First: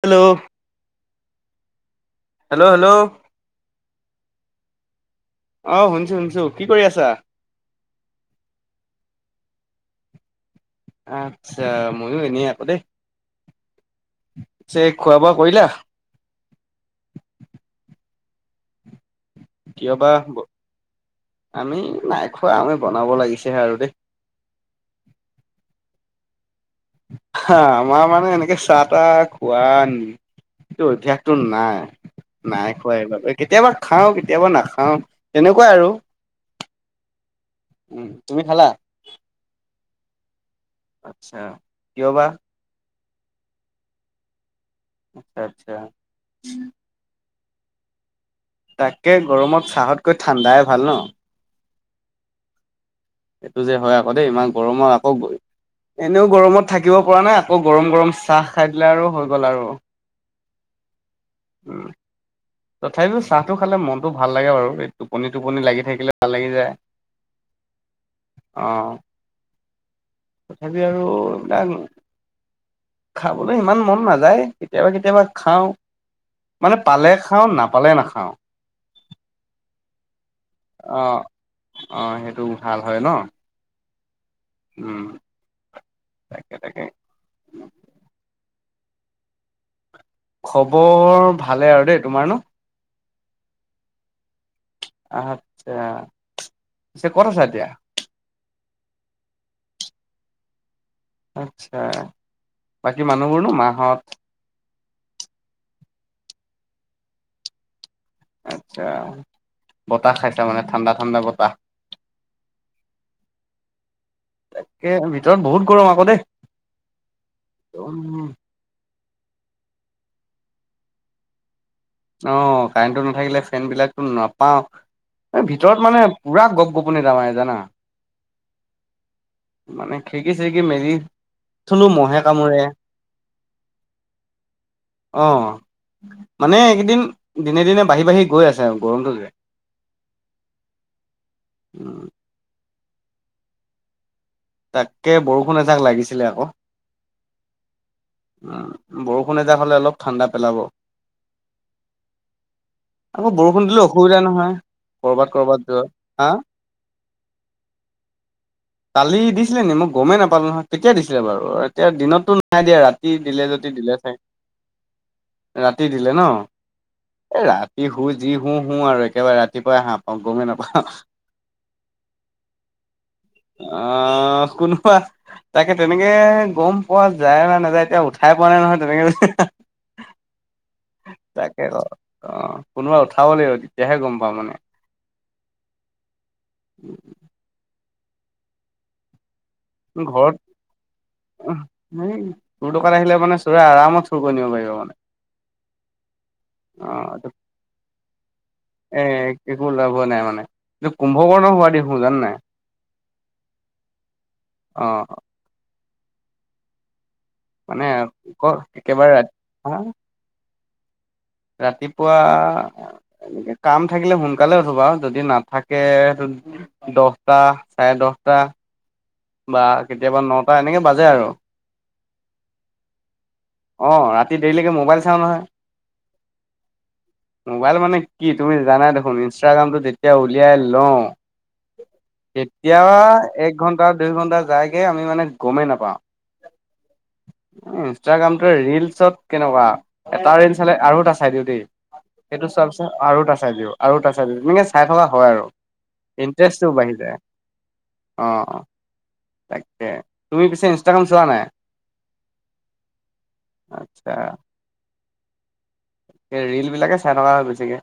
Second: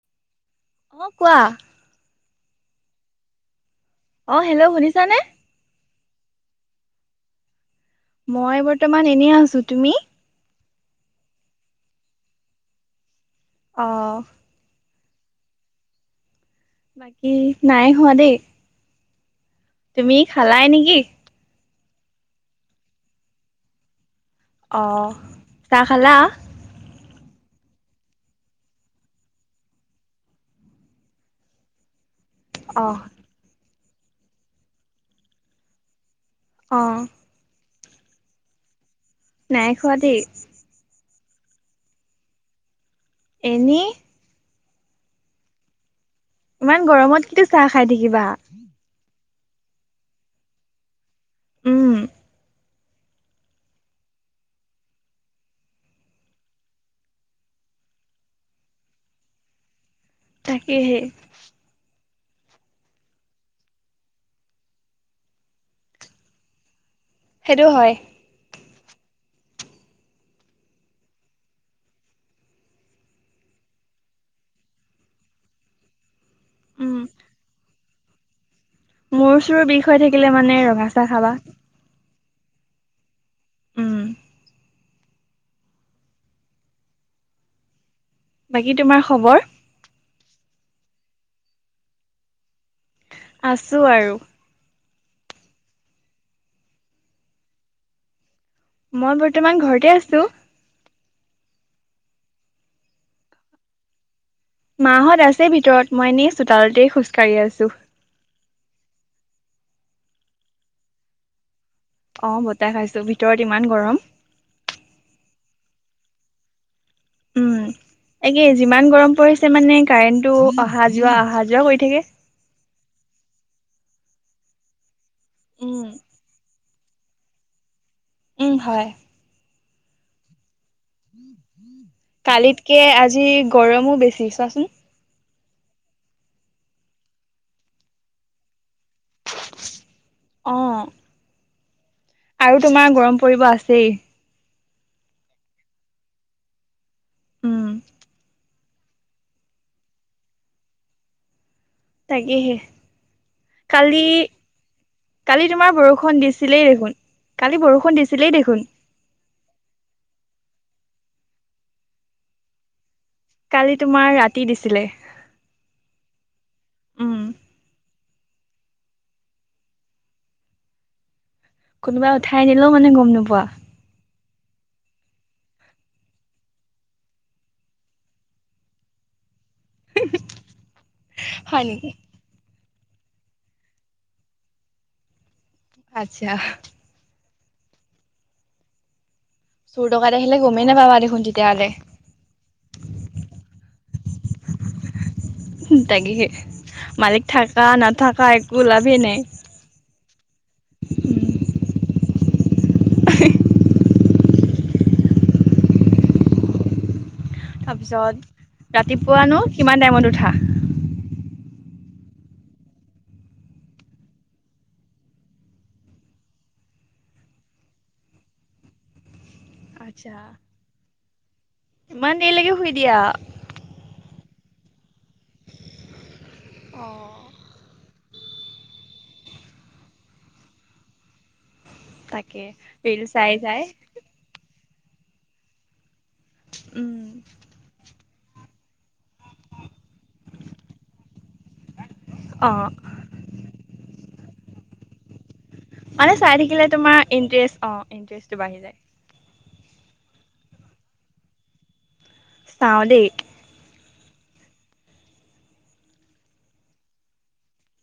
Hello অ কোৱা hello hello অ হেল্ল' শুনিছানে অ শুনিছো শুনিছো কি কৰি আছা? মই বৰ্তমান এনেই আছো, তুমি? আচ্ছা, ময়ো এনেই আকৌ দেই। অহ। সে খোৱা- বোৱা কৰিলা? বাকী নাই হোৱা দেই। কিয় বা তুমি খালাই নিকি? আমি নাই খোৱা আমি বনাব লাগিছেহে আৰু দেই। অ, চাহ খালা? হা, আমাৰ মানে এনেকে চাহ- তাহ খোৱা ত অভ্যাসটো নাই। নাই অ খোৱাই বাবে কেতিয়াবা খাওঁ কেতিয়াবা নাখাওঁ, তেনেকুৱাই আৰু। অঁ। উম, তুমি খালা? নাই খোৱা দেই। আচ্ছা, কিয় বা? এনেই। আচ্ছা আচ্ছা। ইমান গৰমত কেতিয়া চাহ খাই থাকিবা। তাকে গৰমত চাহতকৈ ঠাণ্ডাই ভাল ন। উম। এইটো যে হয় আকৌ দেই ইমান গৰমত আকৌ বৈ এনেও গৰমত থাকিব পৰা নাই আকৌ গৰম গৰম চাহ খাই দিলে আৰু হৈ গ'ল আৰু। তাকেহেই। উম। তথাপি চাহটো খালে মনটো ভাল লাগে বাৰু, এই টোপনি -টোপনি লাগি থাকিলে ভাল লাগি যায়। সেইটো হয়। অঁ। তথাপি আৰু এইবিলাক খাবলৈ ইমান মন নাযায়, কেতিয়াবা কেতিয়াবা খাওঁ। মানে পালে খাওঁ, নাপালে নাখাওঁ। মোৰ চোৰ বিষ হৈ থাকিলে মানে ৰঙা চাহ খাবা। টো ভাল হয় ন। উম উম তাকে তাকে উম। বাকী তোমাৰ খবৰ? খবৰ ভালে আৰু দেই তোমাৰ ন? আছো আৰু। আচ্ছা, চে কত আছ এতিয়া? মই বৰ্তমান ঘৰতে আছো। আচ্ছা, বাকী মানুহবোৰনো মাহত? মাহত আছে ভিতৰত, মই এনেই চোতালতেই খোজকাঢ়ি আছো। আচ্ছা, বতাহ খাইছা মানে ঠাণ্ডা ঠাণ্ডা বতাহ। অ বতাহ খাইছো ভিতৰত ইমান গৰম। তাকে ভিতৰত বহুত গৰম আকৌ দেই। উম, উম, একে যিমান গৰম পৰিছে মানে কাৰেণ্টটো অহা যোৱা অহা যোৱা কৰি থাকে। অ কাৰেণ্টটো নাথাকিলে ফেনবিলাকো নাপাও, এ ভিতৰত উম, মানে পুৰা গপ গপ পুনি দমাই জানা? উম হয়। মানে খিৰকি চিৰ কালিতকে আজি গৰমো বেছি চোৱাচোন? অঁ মানে এইকেইদিন দিনে দিনে বাঢ়ি বাঢ়ি গৈ আছে আৰু- অ', [unintelligible] আৰু তোমাৰ গৰম পৰিব আছেই- তাতকে বৰষুণ এজাক লাগিছিলে আকৌ- উম- বৰষুণ এজাক হ'লে অলপ ঠাণ্ডা পেলাব- তাকেহে- আকৌ বৰষুণ দিলেও কালি অসুবিধা নহয় - কালি তোমাৰ বৰষুণ দিছিলেই দেখোন কালি বৰষুণ দিছিলেই দেখোন- কালি দিছিলে মই গমেই নাপালো নহয় কেতিয়া দিছিলে বাৰু? এতিয়া দিনতো নাই দিয়া ৰাতি- দিলে যদি কালি দিলে তোমাৰ চাই ৰাতি দিছিলে ৰাতি দিলে ন উম। এ ৰাতি শুই- যি শু শু আৰু একেবাৰে ৰাতিপুৱাই সাৰ পাওঁ গমেই নাপাওঁ- কোনোবাই উঠাই আনিলেও মানে গম নোপোৱা? অ কোনোবা- তাকে তেনেকে গম পোৱা যায় না নাযায়, এতিয়া উঠাই পোৱা নাই নহয়, তেনেকে যে- তাকে হয় নেকি অ- কোনোবাই উঠাব লাগিব তেতিয়াহে গম পাওঁ মানে- আত্ছা! [unintelligible] চোৰ দকাইড ঘৰত আহিলে গমেই নাপাবা দেখোন তেতিয়াহ'লে- চোৰ দকাত আহিলে মানে চোৰে আৰামত চুৰ কৰি নিব পাৰিব মানে তাকেহে মালিক অ থাকা নাথকা একো ল- এ একো লাভ নাই মানে উম, কুম্ভকৰ্ণ হোৱা দি - জান নাই অ- মানে তাৰপিছত ক একেবা ৰাতিপুৱানো কিমান ৰাতি - টাইমত উঠা? ৰাতিপুৱা- কাম থাকিলে সোনকালে উঠো বা যদি নাথাকে দহটা চাৰে দহ- [unintelligible] বা আচ্ছা কেতিয়াবা ন'টা এনেকে বাজে আৰু ইমান দেৰিলৈকে শুই দিয়া? অ ৰাতি- দেৰিলৈকে মোবাইল চাও নহয় অ' মোবাইল মানে কি তুমি জানা দেখোন ইনষ্টাগ্ৰামটো যেতিয়া উলিয়াই লওঁ- তাকে তেতিয়া ৰিছ চাই এক চাই- ঘন্টা দুই ঘণ্টা যায়গে আমি মানে গমেই নাপাওঁ। উম- ইনষ্টাগ্ৰামটো ৰিলচত- কেনেকুৱা এটা ৰিচ চালে আৰু এটা চাই দিওঁ দেই, সেইটো চোৱা অ' পিছত আৰু এটা চাই দিও আৰু তা এনেকে চাই থকা হয় আৰু। মানে চাই থাকিলে ইণ্টাৰেষ্টটো বাঢ়ি তোমাৰ যায় ইণ্টাৰেষ্ট অ অ ইণ্টষ্টটো অ বাঢ়ি যায়। তাকে তুমি পিছে ইনষ্টাগ্ৰাম চোৱা নাই? চাওঁ দাই - আচ্ছা- ৰিল বিলাকে চাই থকা হয় বেছিকে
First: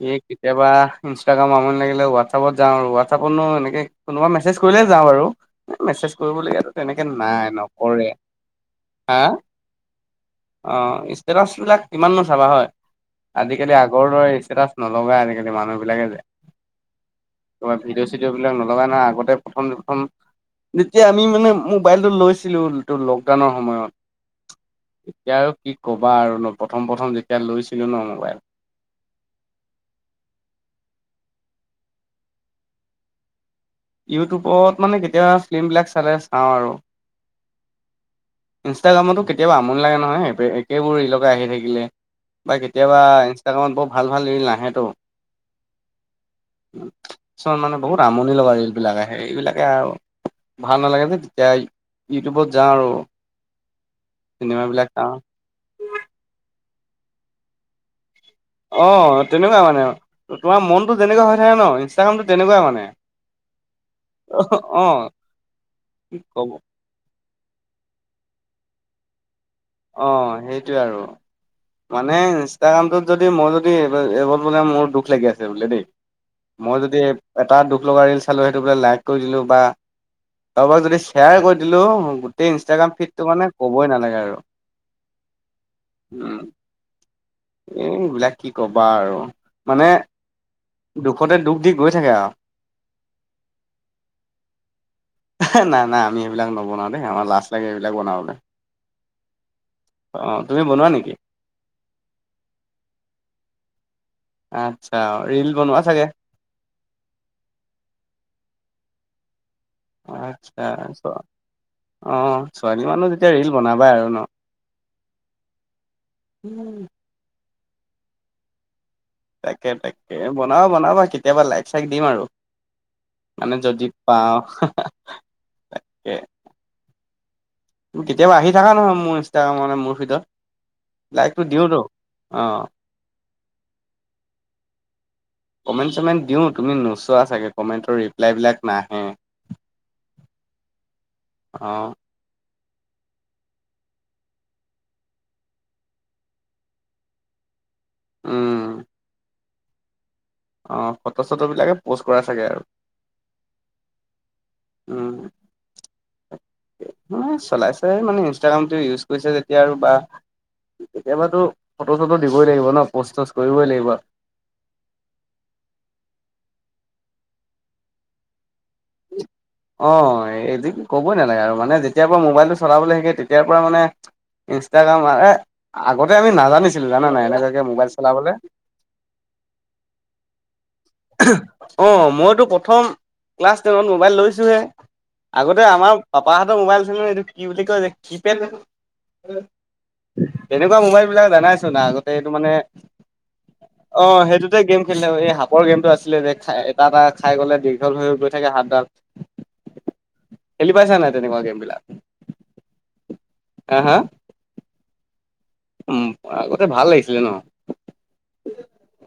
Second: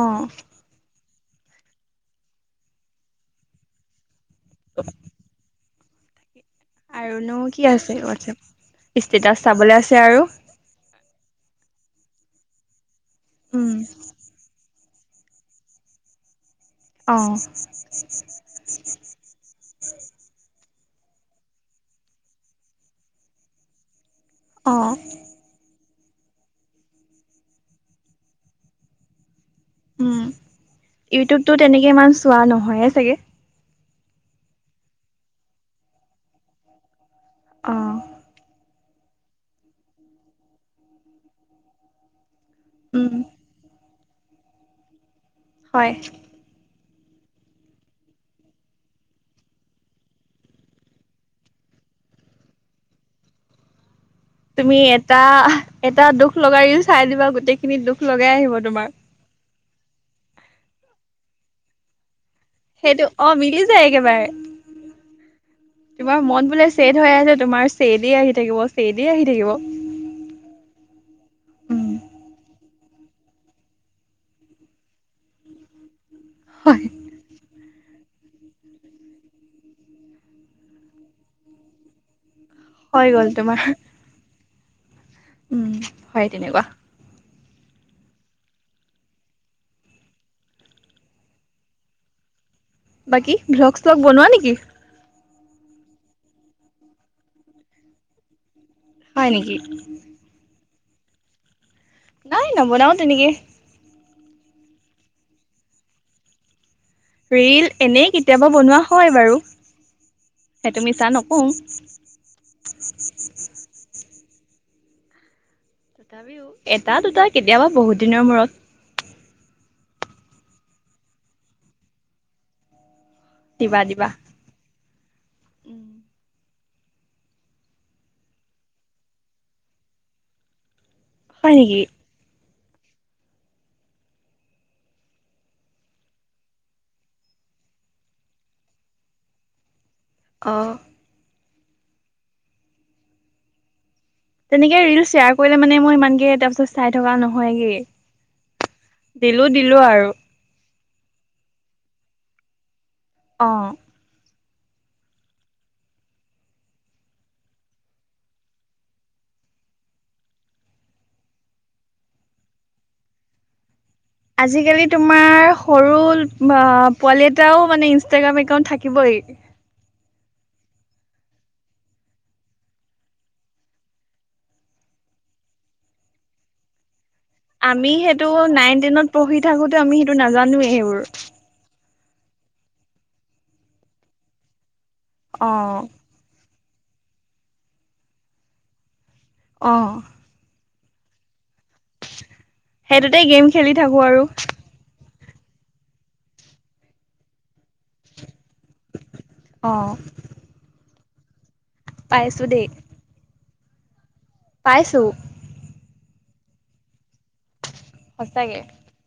হি কেতিয়াবা- ইনষ্টাগ্ৰাম আমনি লাগিলে হোৱাটছআপত যাওঁ আৰু হোৱাটছাপতনো এনেকে কোনোবা মেছেজ কৰিলে যাওঁ আৰু- মেছেজ কৰিবলগীয়াটো তেনেকে আৰুনো নাই কি আছে নকৰে- হোৱাটছএপ হা ষ্টেটাছ চাবলৈ আছে আৰু অ- ষ্টেটাচ বিলাক কিমাননো চাবা হয় আজিকালি উম, আগৰ দৰে ষ্টেটাচ- নলগা আজিকালি মানুহবিলাকে যে অ' - কিবা ভিডিঅ' চিডিঅ' বিলাক নলগা নহয় আগতে প্ৰথম প্ৰথম- যেতিয়া আমি মানে মোবাইলটো লৈছিলোটো লকডাউনৰ সময়ত- অ' এতিয়া আৰু কি কবা আৰু ন- প্ৰথম প্ৰথম যেতিয়া লৈছিলোঁ ন মোবাইল। উম ইউটিউবটো তেনেকে ইমান চোৱা নহয়ে চাগে? ইউটিউবত মানে কেতিয়াবা ফিল্মবিলাক চালে চাওঁ আৰু। আহঁ! ইনষ্টাগ্ৰামতো কেতিয়াবা আমনি লাগে নহয় একেবোৰ ৰিলকে আহি থাকিলে। বা কেতিয়াবা উম, ইনষ্টাগ্ৰামত বৰ ভাল ভাল ৰিল নাহেটো। হয়! কিছুমান বহুত আমনি লগা ৰিল। এইবিলাকে আৰু ভাল নালাগে যে তেতিয়া ইউটিউবত যাওঁ আৰু। চিনেমা তুমি বিলাক চাওঁ এটা এটা দুখ লগা ৰীল চাই দিবা গোটেইখিনি দুখ লগাই আহিব অ তোমাৰ। তেনেকুৱা মানে। তোমাৰ মনতো তেনেকা হৈ থাকে ন ইনষ্টাগ্ৰাম সেইটো অ মিলি যায় একেবাৰে। অ তোমাৰ কব মন বোলে ছেদ হৈ আছে তোমাৰ ছেদ এ আহি থাকিব ছেদ এ আহি থাকিব। অ সেইটোৱে আৰু। উম মানে ইনষ্টাগ্ৰামটোত যদি মই যদিব এইবল বোলে মোৰ দুখ লাগি আছে ব দেই মই হয় যদি এটা দুখ লগা ৰিলচ চালু সেইটো বোলে লাইক কৰি দিলোঁ বা কাৰোবাক যদি শ্বেয়াৰ কৰি দিলোঁ ম গোতেই ইনষ্টাগ্ৰাম হৈ গ'ল ফিডটো মানে তোমাৰ ক'বই নালাগে আৰু। উম হয় তেনেকুৱা। এ এইবিলাক কি কবা আৰু মানে দুখতে দুখ দি গৈ থাকে আৰু। বাকী ভ্লগ চলগ বনোৱা নেকি? নাই নাই আমি এইবিলাক নবনাওঁ দেই আমাৰ লাষ্ট লাগে এইবিলাক বনাবলে। হয় নেকি? তুমি বনোৱা নেকি? নাই নবনাও তেনেকে। আচ্ছা ৰীল বনোৱা চাগে? ৰিল এনেই কেতিয়াবা বনোৱা হয় বাৰু। আচ্ছা সেইটো মিছা নকওঁ অ ছোৱালী মানুহ যেতিয়া ৰিল বনাবাই আৰু ন। তথাপিও এটা দুটা কেতিয়াবা বহুত দিনৰ মূৰত। তাকে তাকে বনাবা বনাবা কেতিয়াবা লাইক চাইক দিম আৰু। মানে দিবা যদি দিবা পাওঁ তাকে কেতিয়াবা আহি থাকা নহয় মোৰ ইনষ্টাগ্ৰামৰ মোৰ ভিতৰত লাইকটো হয় নেকি দিওঁতো অ। [unintelligible] কমেণ্ট চমেণ্ট দিওঁ তুমি নোচোৱা চাগে কমেণ্টৰ ৰিপ্লাইবিলাক নাহে। আহঁ! আহ! তেনেকে ৰিল শ্বেয়াৰ কৰিলে মানে মই ইমানকে তাৰপিছত চাই থকা নহয়গে। উম! দিলো দিলো আৰু। অ ফটো চটো বিলাকে পোষ্ট কৰা চাগে আৰু। অ! উম! মানে চলাইছে মানে ইনষ্টাগ্ৰামটো ইউজ কৰিছা যেতিয়া আৰু বা কেতিয়াবাতো ফটো চটো দিবই লাগিব ন প'ষ্ট চষ্ট কৰিবই লাগিব। আজিকালি তোমাৰ সৰু পোৱালি এটাও মানে ইনষ্টাগ্ৰাম একাউন্ট থাকিবই। অ এই ক'বই নালাগে আৰু মানে যেতিয়া পৰা মোবাইলটো চলাবলৈ শিকে তেতিয়াৰ পৰা মানে ইনষ্টাগ্ৰাম আগতে আমি নাজানিছিলো জানা নাই। এনেকুৱাকে মোবাইল আমি সেইটো চলাবলে নাইন টেনত পঢ়ি থাকোতে আমি সেইটো নাজানো অঁ মইতো প্ৰথম ক্লাছ টেনত মোবাইল লৈছোহে আগতে অ'। আমাৰ পাপাৰ হাতৰ মোবাইল আছিল নহয় এইটো কি বুলি কয় যে কি পেড অঁ এনেকুৱা মোবাইল বিলাক দানাইছো না আগতে এইটো মানে সেইটোতে গেম খেলি থাকো অ আৰু সেইটোতে গেম খেললে ৰ গেমতটো আছিলে যে খ এটা এটা খাই গ'লে দীঘল হৈ গৈ হাতডাল খেলি পাইছা নাই তেনেকুৱা গেম বিলাক পাইছোঁ দেই আঁহ হাঁ পাইছোঁ উ আগতে ভাল লাগিছিলে ন সঁচাকে।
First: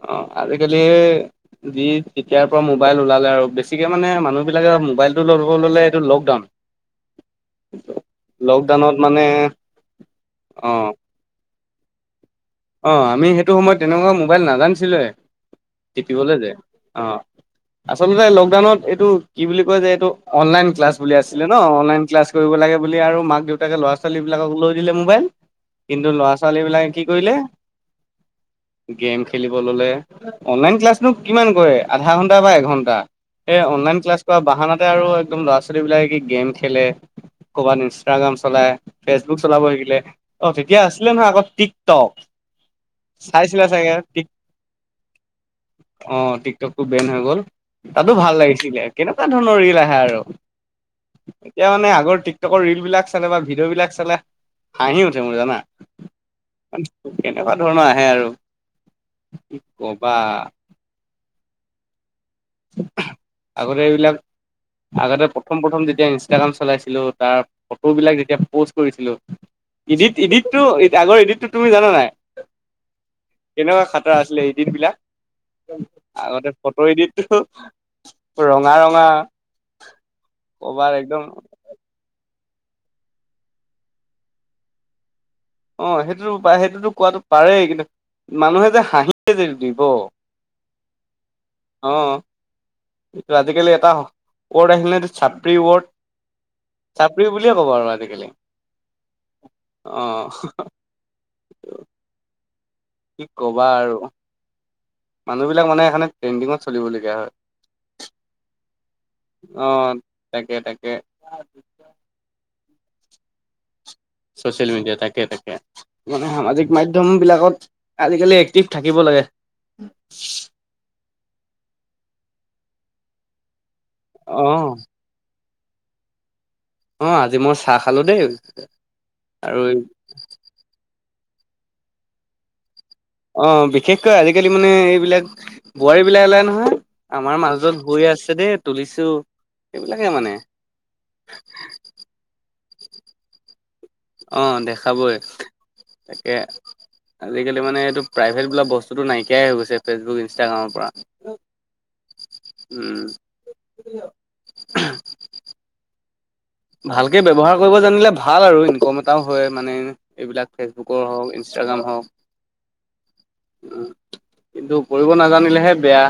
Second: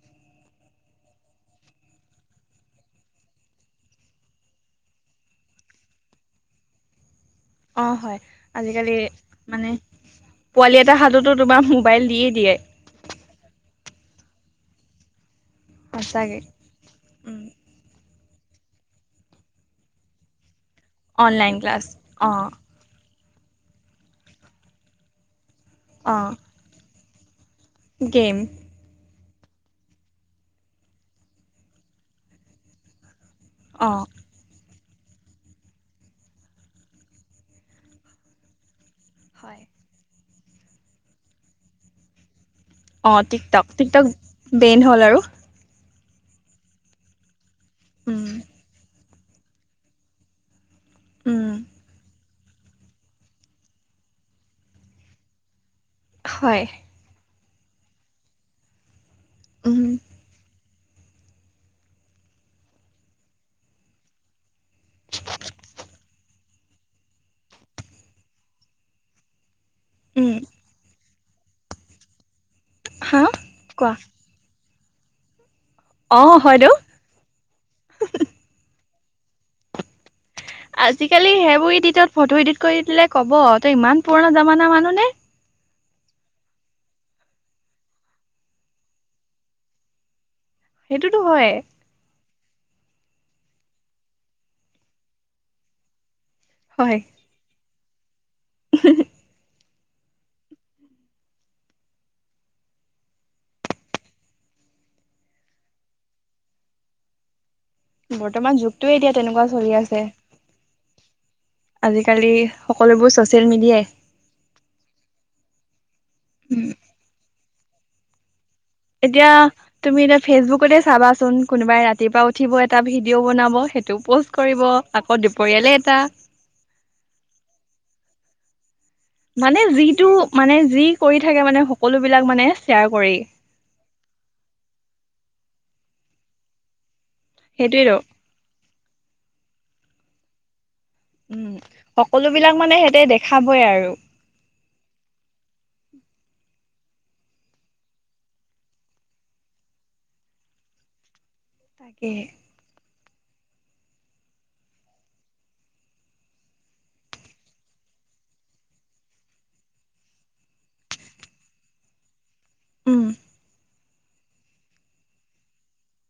অ আজিকালি। যি তেতিয়াৰ পৰা মোবাইল ওলালে আৰু বেছিকে মানে মানুহবিলাকে মোবাইলটো ল'ব ল'লে এইটো লকডাউন [unintelligible] অঁ হয় আজিকালি মানে পোৱালি এটাৰ হাততো তোমাৰ মোবাইল দিয়ে। অঁ আমি সেইটো সময়ত তেনেকুৱা মোবাইল নাজানিছিলোৱে টিপিবলৈ সঁচাকে। যে অঁ আচলতে লকডাউনত এইটো কি বুলি কয় যে এইটো অনলাইন ক্লাছ বুলি আছিলে অনলাইন ন অনলাইন ক্লাছ অ', কৰিব লাগে বুলি আৰু মাক দেউতাকে ল'ৰা ছোৱালীবলাকক লৈ দিলে মোবাইল। কিন্তু অ', ল'ৰা ছোৱালী বিলাকে কি কৰিলে গেম গেম খেলিব ললে অনলাইন ক্লাছনো কিমান কৰে আধা ঘন্টা বা এঘন্টা। এ অনলাইন অ', ক্লাছ কৰা বাহানা। তাতে আৰু একদম ল'ৰা ছোৱালীবিলাকে কি গেম খেলে ক'ৰবাত ইনষ্টাগ্ৰাম চলায়। ফেচবুক হয়। চলাব শিকিলে অ তেতিয়া আছিলে নহয় আকৌ টিকটক অঁ চাইছিলে টিকটক টিকটক বেইন হ'ল আৰু অঁ টিকটকটো বেন হৈ গ'ল তাতো উম, ভাল লাগিছিলে কেনেকুৱা ধৰণৰ ৰিল আহে আৰু উম, এতিয়া মানে আগৰ প্ৰ ৰিল বিলাক চালে বা ভিডিঅ' বিলাক চালে হাঁহি উঠে মোৰ জানা হয়। তেনেকুৱা ধৰণৰ আহে আৰু কি উম কবা আগতে এইবিলাক আগতে প্ৰথম প্ৰথম যেতিয়া নি ইষ্টাগ্ৰাম চলাইছিলো তাৰ ফটোবিলাক যেতিয়া প'ষ্ট কৰিছিলো ইডিট উম ইডিটটো আগৰ ইডিটটো তুমি জানা নাই হা কোৱা কেনেকুৱা খাতাৰা আছিলে এইদিন বিলাক অ আগতে হয়তো ফটো এডিটটো ৰঙা ৰঙা কবাৰ একদম আজিকালি সেইবোৰ ইডিটত ফটো ইডিট কৰি দিলে কব তই ইমান পুৰণা জামানা মানুহ নে অঁ সেইটোতো প সেইটোতো কোৱাটো পাৰেই কিন্তু মানুহে যে হাঁহিয়ে য দিব সেইটোতো হয় কি আজিকালি এটা ৱৰ্ড আহিলে চাবৰি ৱৰ্ড চাপৰিও বুলিয়ে কব আৰু আজিকালি উম আহঁ কি কবা আৰু মানুহবিলাক মানে সে ট্ৰেণ্ডিঙত চলিবলগীয়া হয় বৰ্তমান যুগতে এতিয়া তেনেকুৱা চলি অ', আছে তাকে তাকে আজিকালি সকলোবোৰ ছচিয়েল মিডিয়াই চচিয়েল মিডিয়া তাকে তাকে মানে উম সামাজিক মাধ্যম বিলাকত আজিকালি এক্টিভ থাকিব লাগে। এতিয়া তুমি এতিয়া ফেচবুকতে চাবা চোন কোনোবাই ৰাতিপুৱা উঠিব এটা ভিডিঅ' বনাব সেইটোও পষ্ট কৰিব অ', আকৌ দিব পৰিয়ালে এটা। অ আজি মই চাহ খালো দেই। মানে আৰু যিটো মানে যি কৰি থাকে মানে সকলো বিলাক মানে শ্বেয়াৰ কৰি অ বিশেষকৈ আজিকালি মানে এইবিলাক বোৱাৰী বিলাক ওলাই নহয়। আমাৰ মাজজন শু সেইটোৱেতো আছে দেই তুলিছো সেইবিলাকে মানে। উম সকলো বিলাক মানে সিহঁতে দেখাবই আৰু আহ দেখাবই তাকে। আজিকালি মানে এইটো প্ৰাইভেট বোলা বস্তুটো নাইকিয়াই হৈ গৈছে ফেচবুক ইনষ্টাগ্ৰামৰ পৰা। তাকে। উম। ভালকে ব্য্ৱহাৰ কৰিব জানিলে ভাল আৰু ইনকম এটাও হয় মানে এইবিলাক ফেচবুকৰ হওক ই ম হওক উম। উ কিন্তু কৰিব নাজানিলেহে বেয়া।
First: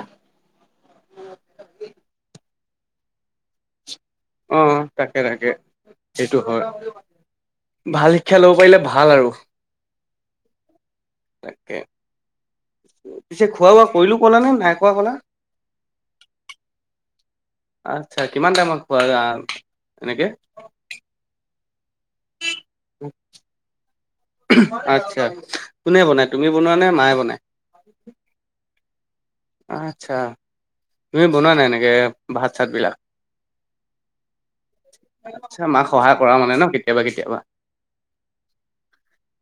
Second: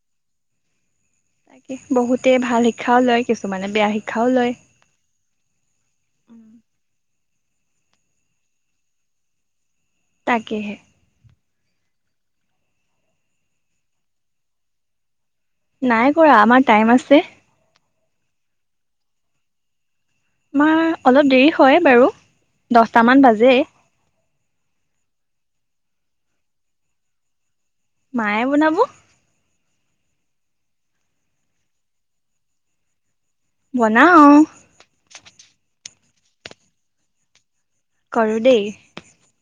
শ খা ল কিছুমানে বেয়া শিকা। আহ তাকে তাকে সেইটো হয়। ভাল শিক্ষা ল'ব পাৰিলে ভাল আৰু তাকেহে। তাকে পিছে খোৱা বোৱা কৰিলো কলা নে নাই খোৱা কলা। নাই কৰা আমাৰ টাইম আছে। আচ্ছা কিমান টাইমত পোৱা যা মা অলপ দেৰি হয় বাৰু দহটামান বাজে আচ্ছা কোনে বনায় তুমি বনোৱা নে মায়ে বনায়? মায়ে বনাব। আচ্ছা তুমি বনোৱা নাই এনেকে ভাত চাত বিলাক? বনাও আচ্ছা মাক সহায় কৰা মানে ন কেতিয়াবা কেতিয়াবা। কৰো দেই।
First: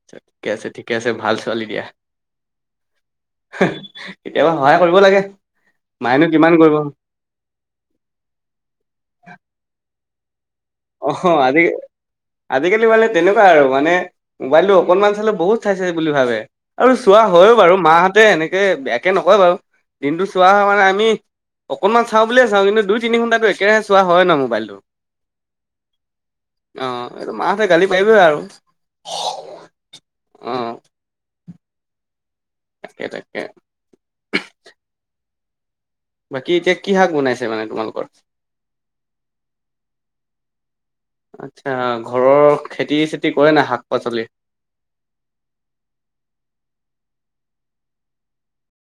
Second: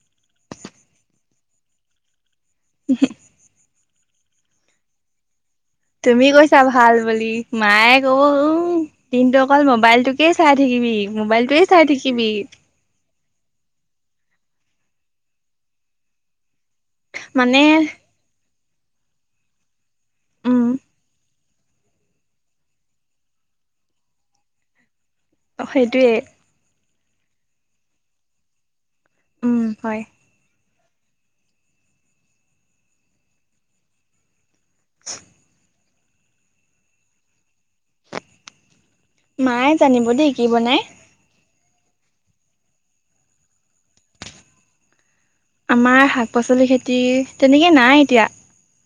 ঠিকে আছে ঠিকে আছে ভাল ছোৱালী দিয়া। [unintelligible] কেতিয়াবা সহায় কৰিব লাগে। তুমি মায়েনো কিমান কৈছা কৰিব ভাল বুলি মায়ে কব উম দিন্তু অকল মোবাইলটো অস আজি আজিকালি মানে তেনেকুৱা আৰু মানে মোবাইলটো অকনমান চালে বহুত চাইছে বুলি ভাবে। আৰু চোৱা হয়ও মানে বাৰু মাহঁতে এনেকে বেয়াকে নকয় বাৰু দিনটো চোৱা হয় উম মানে আমি অকণমান চাওঁ বুলিয়ে চাওঁ কিন্তু দুই তিনি ঘণ্টাটো একেৰাহে চোৱা হয় ন মোবাইলটো। সেইটোৱেই মাহতে গালি পাৰিবই আৰু উম হয়। অ তাকেই তাকে [inaudible] বাকী এতিয়া কি শাক বনাইছে মানে তোমালোকৰ মায়ে জানিব দেই কি বনাই। ঘৰৰ খেতি চেতি কৰে নাই শাক পাচলি? আমাৰ শাক পাচলি খেতি তেনেকে নাই এতিয়া।